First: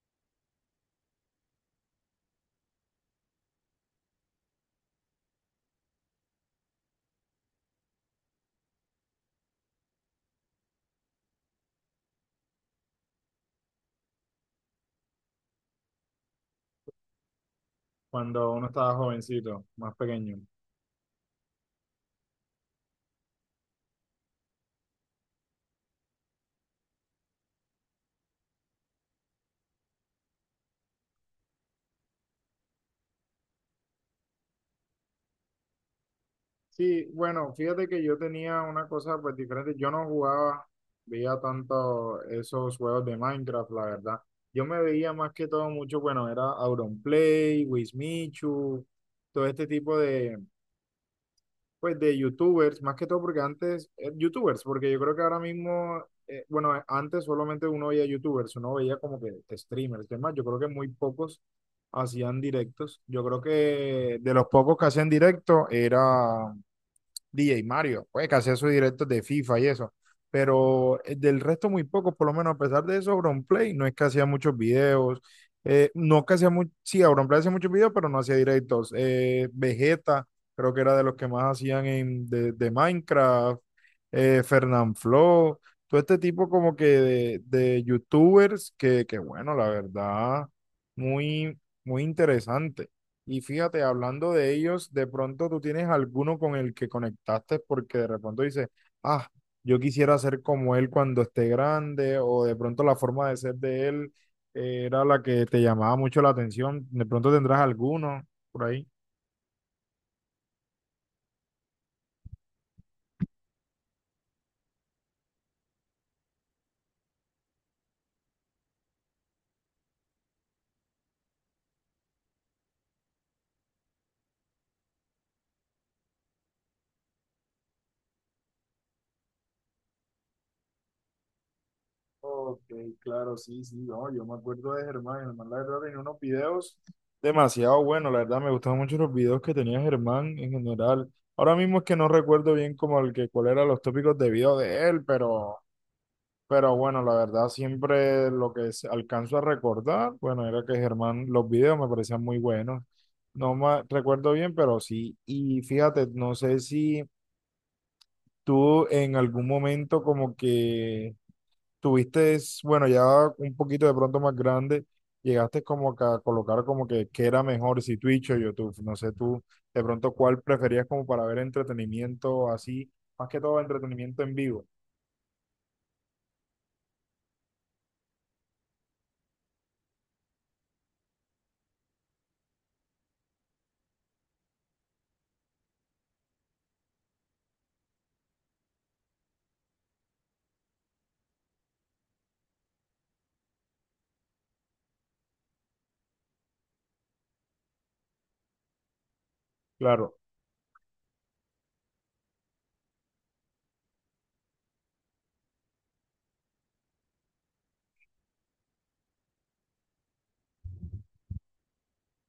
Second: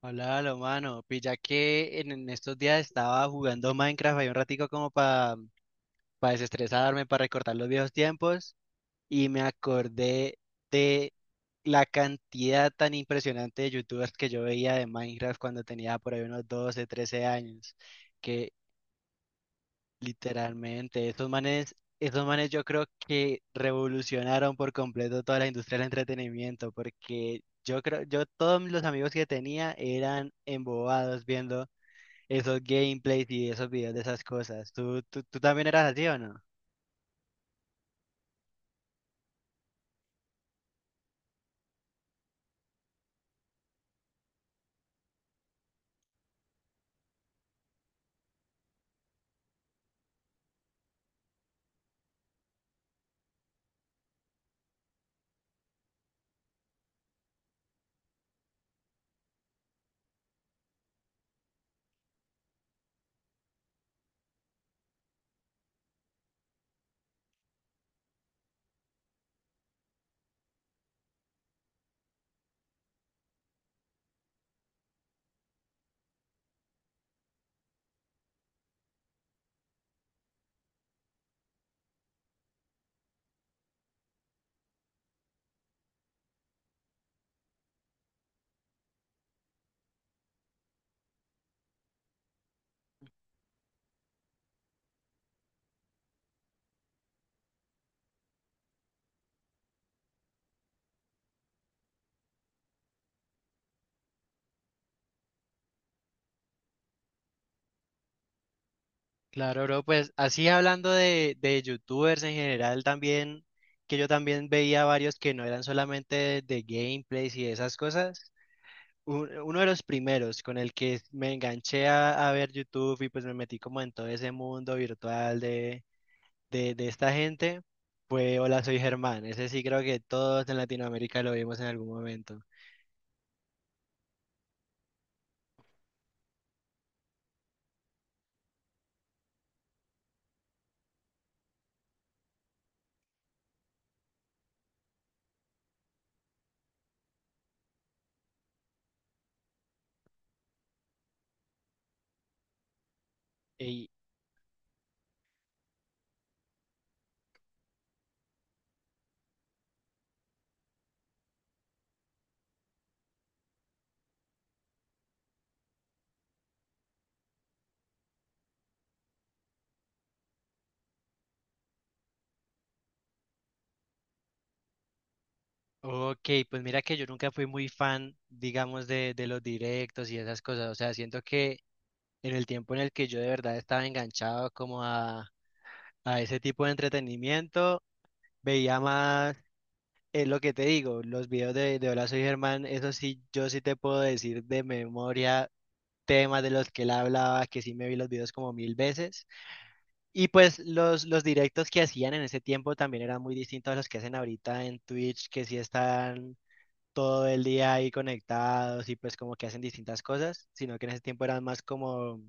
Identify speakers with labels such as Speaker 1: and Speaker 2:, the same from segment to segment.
Speaker 1: Hola, lo mano. Pilla que en estos días estaba jugando Minecraft ahí un ratico como para desestresarme, para recortar los viejos tiempos y me acordé de la cantidad tan impresionante de youtubers que yo veía de Minecraft cuando tenía por ahí unos 12, 13 años,
Speaker 2: Cuando
Speaker 1: que
Speaker 2: uno estaba jovencito, más pequeño.
Speaker 1: literalmente esos manes yo creo que revolucionaron por completo toda la industria del entretenimiento, porque yo creo, yo todos los amigos que tenía eran embobados viendo esos gameplays y esos videos de esas cosas. ¿Tú también eras así o no?
Speaker 2: Sí, bueno, fíjate que yo tenía una cosa pues diferente. Yo no jugaba, veía tanto esos juegos de Minecraft, la verdad. Yo me veía más que todo mucho, bueno, era Auronplay, Wismichu, todo este tipo de, pues de youtubers, más que todo porque antes, youtubers, porque yo creo que ahora mismo, bueno, antes solamente uno veía youtubers, uno veía como que streamers, demás, yo creo que muy pocos hacían directos. Yo creo que de los pocos que hacían directo era DJ Mario, pues que hacía sus directos de FIFA y eso. Pero del resto muy pocos, por lo menos a pesar de eso, Auronplay no es que hacía muchos videos. No que hacía mucho, sí, Auronplay hacía muchos videos, pero no hacía directos. Vegeta, creo que era de los que más hacían de Minecraft. Fernanfloo, todo este tipo como que de youtubers que bueno, la verdad, muy interesante. Y fíjate, hablando de ellos, de pronto tú tienes alguno con el que conectaste porque de pronto dices, ah, yo quisiera ser como él cuando esté grande, o de pronto la forma de ser de él era la que te llamaba mucho la atención. De pronto tendrás alguno por ahí.
Speaker 1: Claro, bro, pues así hablando de youtubers en general también, que yo también veía varios que no eran solamente de gameplays y esas cosas. Uno de los primeros con el que me enganché a ver YouTube y pues me metí como en todo ese mundo virtual de esta gente fue Hola, soy Germán. Ese sí creo que todos en Latinoamérica lo vimos en algún momento.
Speaker 2: Ok, claro, sí, sí, no, yo me acuerdo de Germán. Germán la verdad tenía unos videos demasiado buenos, la verdad me gustaban mucho los videos que tenía Germán en general. Ahora mismo es que no recuerdo bien como el que cuál eran los tópicos de video de él, pero bueno, la verdad, siempre lo que alcanzo a recordar, bueno, era que Germán, los videos me parecían muy buenos. No me recuerdo bien, pero sí. Y fíjate, no sé si tú en algún momento como que tuviste, bueno, ya un poquito de pronto más grande, llegaste como que a colocar como que qué era mejor, si Twitch o YouTube. No sé tú, de pronto cuál preferías como para ver entretenimiento así, más que todo entretenimiento en vivo.
Speaker 1: Ok, pues mira que yo nunca fui muy fan, digamos, de los directos y esas cosas. O sea, siento que en el tiempo en el que yo de verdad estaba enganchado como a ese tipo de entretenimiento, veía más, es lo que te digo, los videos de Hola Soy Germán. Eso sí, yo sí te puedo decir de memoria temas de los que él hablaba, que sí me vi los videos como mil veces.
Speaker 2: Claro,
Speaker 1: Y pues los directos que hacían en ese tiempo también eran muy distintos a los que hacen ahorita en Twitch, que sí están todo el día ahí conectados y pues como que hacen distintas cosas, sino que en ese tiempo eran más como,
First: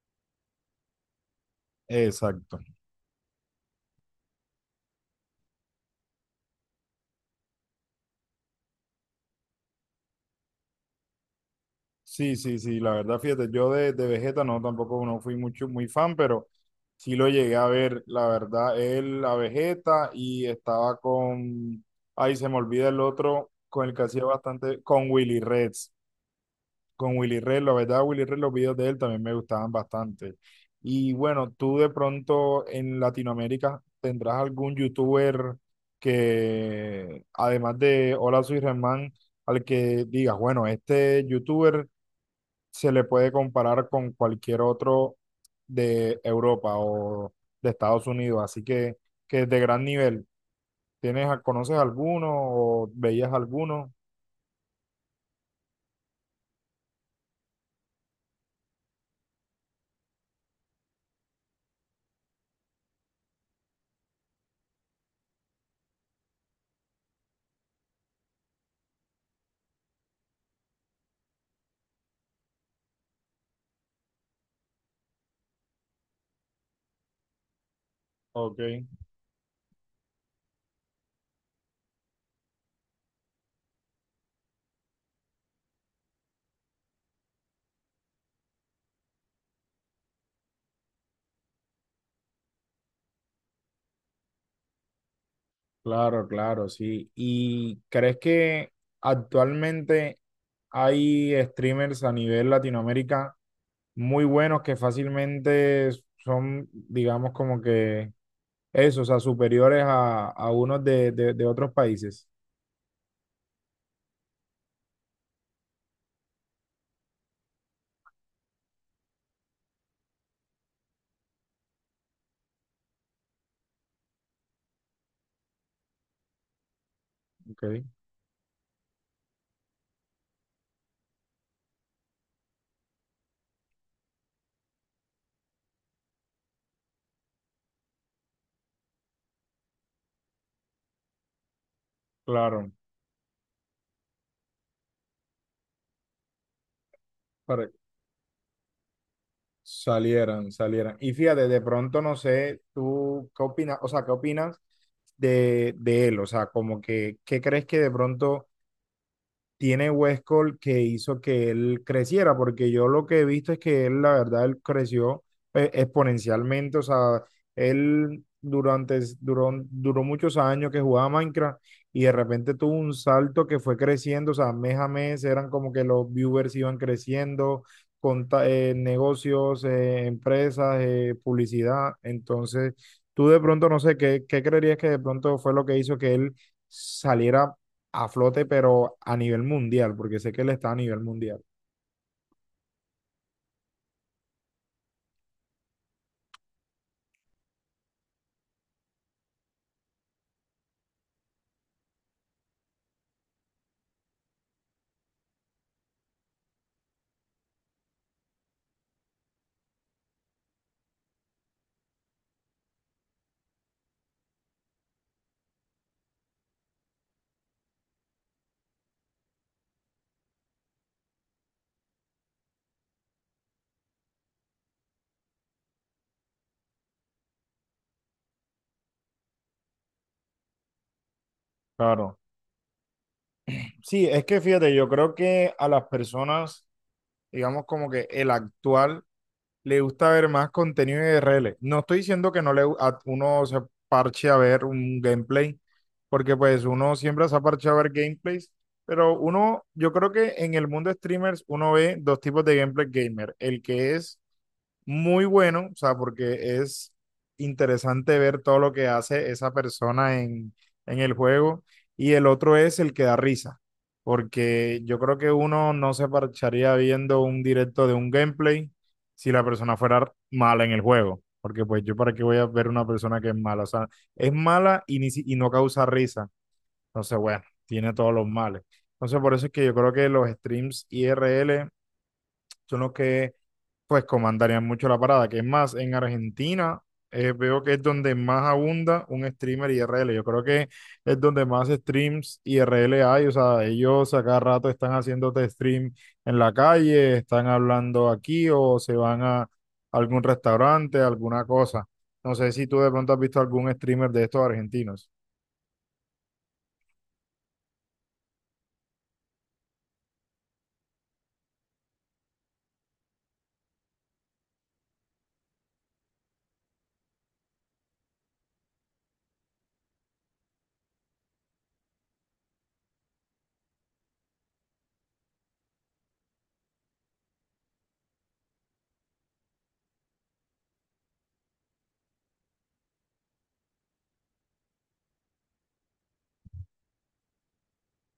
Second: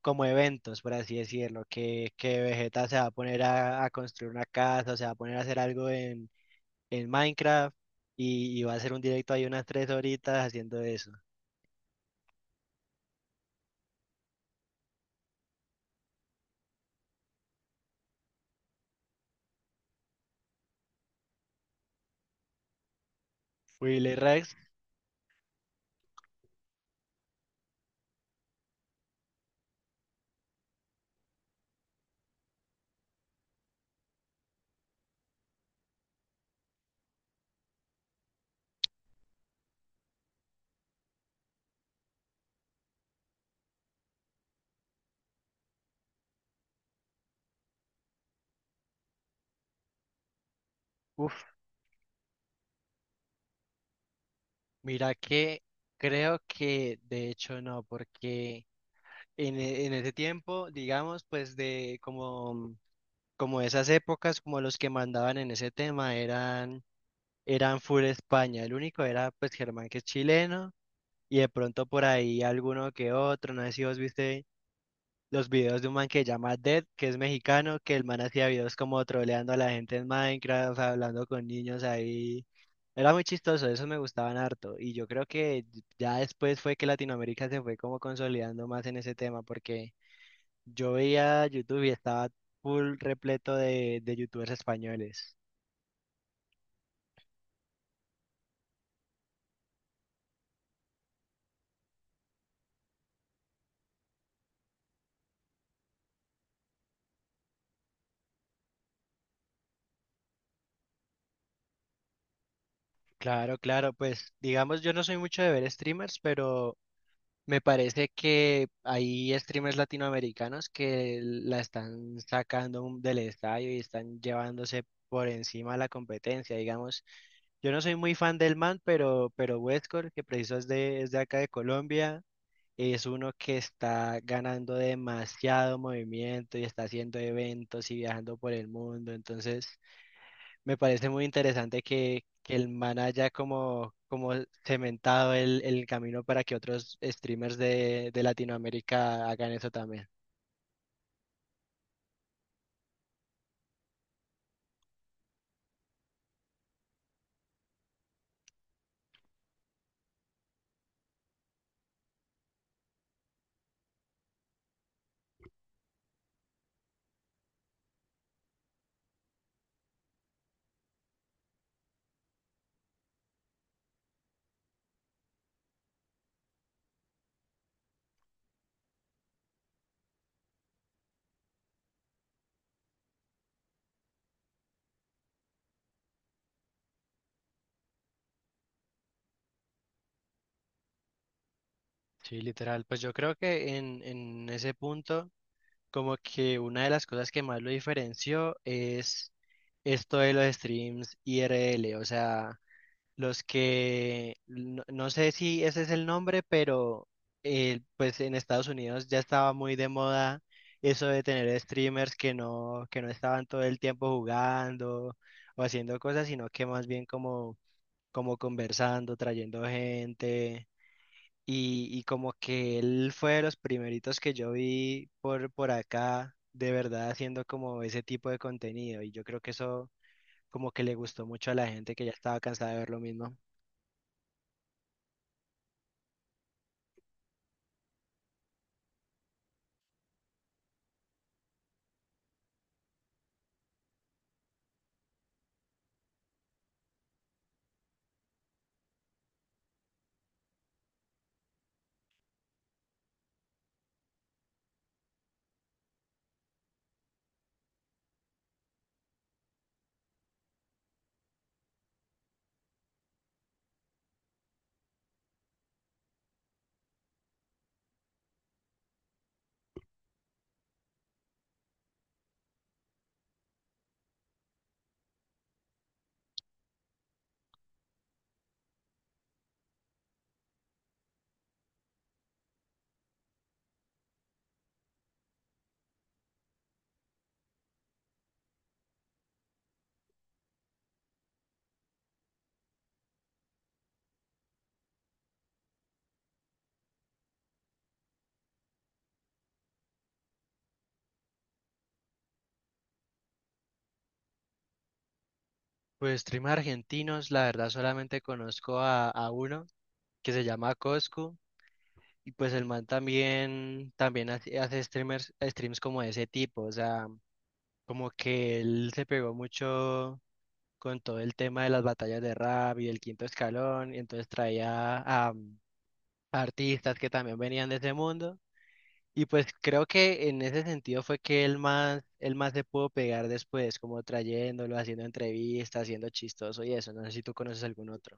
Speaker 1: como eventos, por así decirlo, que
Speaker 2: exacto.
Speaker 1: Vegeta se va a poner a construir una casa, o se va a poner a hacer algo en Minecraft y va a hacer un directo ahí unas tres horitas haciendo eso.
Speaker 2: Sí, sí, sí, la verdad, fíjate, yo de Vegeta no, tampoco no fui mucho, muy fan, pero sí lo llegué a ver, la verdad, él a Vegeta y estaba con, ay, se me olvida el otro, con el que
Speaker 1: Willy
Speaker 2: hacía
Speaker 1: Rex,
Speaker 2: bastante, con Willy Reds, la verdad, Willy Reds, los videos de él también me gustaban bastante. Y bueno, tú de pronto en Latinoamérica tendrás algún youtuber que, además de Hola Soy Germán, al que digas, bueno, este youtuber se le puede comparar con cualquier otro de Europa o de Estados Unidos. Así que es de gran nivel. ¿Tienes,
Speaker 1: uff,
Speaker 2: conoces alguno o veías alguno?
Speaker 1: mira que creo que de hecho no, porque en ese tiempo, digamos, pues de como... Como esas épocas, como los que mandaban en ese tema eran full España. El único era pues Germán, que es chileno, y de pronto por ahí alguno que otro. No sé si vos viste los videos de un man que se llama Dead, que es mexicano, que el man hacía
Speaker 2: Ok,
Speaker 1: videos como troleando a la gente en Minecraft, o sea, hablando con niños ahí. Era muy chistoso, esos me gustaban harto. Y yo creo que ya después fue que Latinoamérica se fue como consolidando más en ese tema, porque yo veía YouTube y estaba full repleto de youtubers españoles.
Speaker 2: claro, claro, sí. ¿Y crees que actualmente hay streamers a nivel Latinoamérica muy buenos que fácilmente son, digamos, como que eso, o sea, superiores a unos de otros países?
Speaker 1: Claro, claro, pues digamos, yo no soy mucho de ver streamers, pero me parece que hay streamers latinoamericanos que la están sacando del estadio y están llevándose por encima la competencia, digamos.
Speaker 2: Ok,
Speaker 1: Yo no soy muy fan del man, pero Westcor, que preciso es de acá de Colombia, es uno que está ganando demasiado movimiento y está haciendo eventos y viajando por el mundo, entonces... Me parece muy interesante que el
Speaker 2: claro.
Speaker 1: man haya como, como cementado el camino para que otros streamers
Speaker 2: Pare-
Speaker 1: de Latinoamérica hagan eso también.
Speaker 2: Salieran, salieran. Y fíjate, de pronto no sé, tú qué opinas, o sea, qué opinas de él, o sea, como que, ¿qué crees que de pronto tiene Westcol que hizo que él creciera? Porque yo lo que he visto es que él, la verdad, él creció exponencialmente, o sea, él durante, duró, duró muchos años que jugaba Minecraft y de repente tuvo un salto que fue creciendo, o sea, mes a mes eran como que los viewers iban creciendo, negocios, empresas, publicidad. Entonces tú de pronto, no sé, ¿qué, qué creerías que de pronto fue lo que hizo que él saliera a flote, pero a nivel mundial, porque sé que él está a nivel mundial?
Speaker 1: Sí, literal. Pues yo creo que en ese punto, como que una de las cosas que más lo diferenció es esto de los streams IRL. O sea, los que, no, no sé si ese es el nombre, pero pues en Estados Unidos ya estaba muy de moda eso de tener streamers que no estaban todo el tiempo jugando o haciendo cosas, sino que más bien como, como conversando, trayendo gente. Y como que él fue de los primeritos que yo vi por acá, de verdad haciendo como ese tipo de contenido. Y yo creo que eso como que le gustó mucho a la gente que ya
Speaker 2: Claro.
Speaker 1: estaba cansada de ver lo mismo.
Speaker 2: Sí, es que fíjate, yo creo que a las personas, digamos como que el actual, le gusta ver más contenido de RL. No estoy diciendo que no le a uno se parche a ver un gameplay, porque pues uno siempre se ha parcheado a ver gameplays, pero uno, yo creo que en el mundo de streamers uno ve dos tipos de gameplay gamer, el que es muy bueno, o sea, porque es interesante ver todo lo que hace esa persona en el juego. Y el otro es el que da risa, porque yo creo que uno no se parcharía viendo un directo de un gameplay si la persona fuera mala en el juego. Porque pues yo para qué voy a ver una persona que es mala. O sea, es mala y, ni si- y no causa risa. Entonces, bueno, tiene todos los males. Entonces, por eso es que yo creo que los streams IRL son los que pues comandarían mucho la parada. Que es más, en Argentina veo que es donde más abunda un streamer IRL. Yo creo que es donde más streams IRL hay. O sea, ellos a cada rato están haciéndote stream en la calle, están hablando aquí o se van a algún restaurante, alguna cosa. No sé si tú de pronto has visto algún streamer de estos argentinos.
Speaker 1: Pues streamers argentinos, la verdad solamente conozco a uno que se llama Coscu y pues el man también, también hace streamers, streams como de ese tipo, o sea, como que él se pegó mucho con todo el tema de las batallas de rap y el quinto escalón y entonces traía a artistas que también venían de ese mundo. Y pues creo que en ese sentido fue que él más se pudo pegar después, como trayéndolo, haciendo entrevistas, haciendo chistoso y eso. No sé si tú conoces algún otro.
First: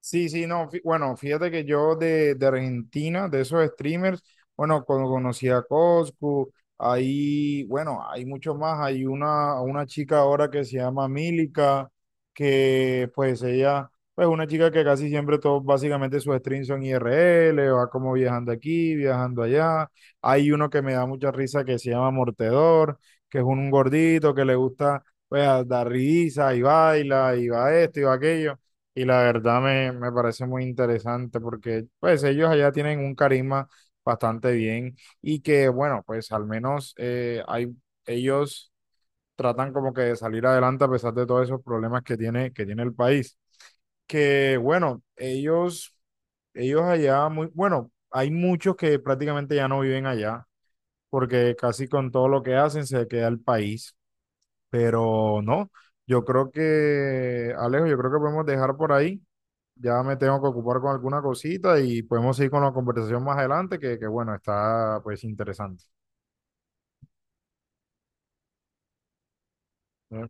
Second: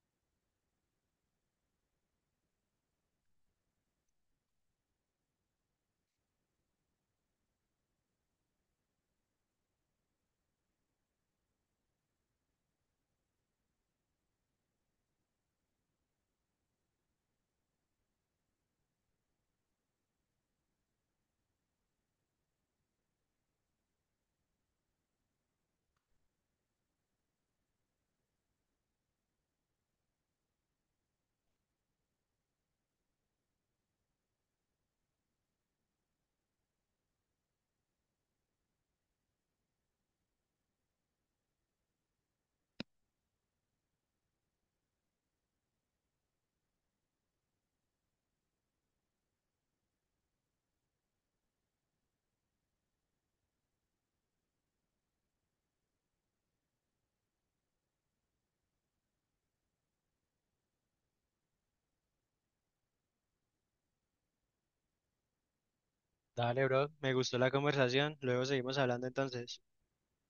Speaker 2: Sí, sí, no, bueno, fíjate que yo de Argentina, de esos streamers, bueno, cuando conocí a Coscu, ahí, bueno, hay mucho más, hay una chica ahora que se llama Milica, que pues ella, pues una chica que casi siempre todos, básicamente sus streams son IRL, va como viajando aquí, viajando allá, hay uno que me da mucha risa que se llama Mortedor, que es un gordito que le gusta, pues, dar risa y baila, y va esto y va aquello. Y la verdad me parece muy interesante porque pues ellos allá tienen un carisma bastante bien y que bueno, pues al menos ellos tratan como que de salir adelante a pesar de todos esos problemas que tiene el país. Que bueno, ellos allá muy, bueno, hay muchos que prácticamente ya no viven allá porque casi con todo lo que hacen se queda el país, pero no, yo creo que, Alejo, yo creo que podemos dejar por ahí. Ya me tengo que ocupar con alguna cosita y podemos seguir con la conversación más adelante, que bueno, está pues interesante.
Speaker 1: Dale, bro, me gustó la conversación. Luego seguimos hablando entonces.
Speaker 2: ¿Eh?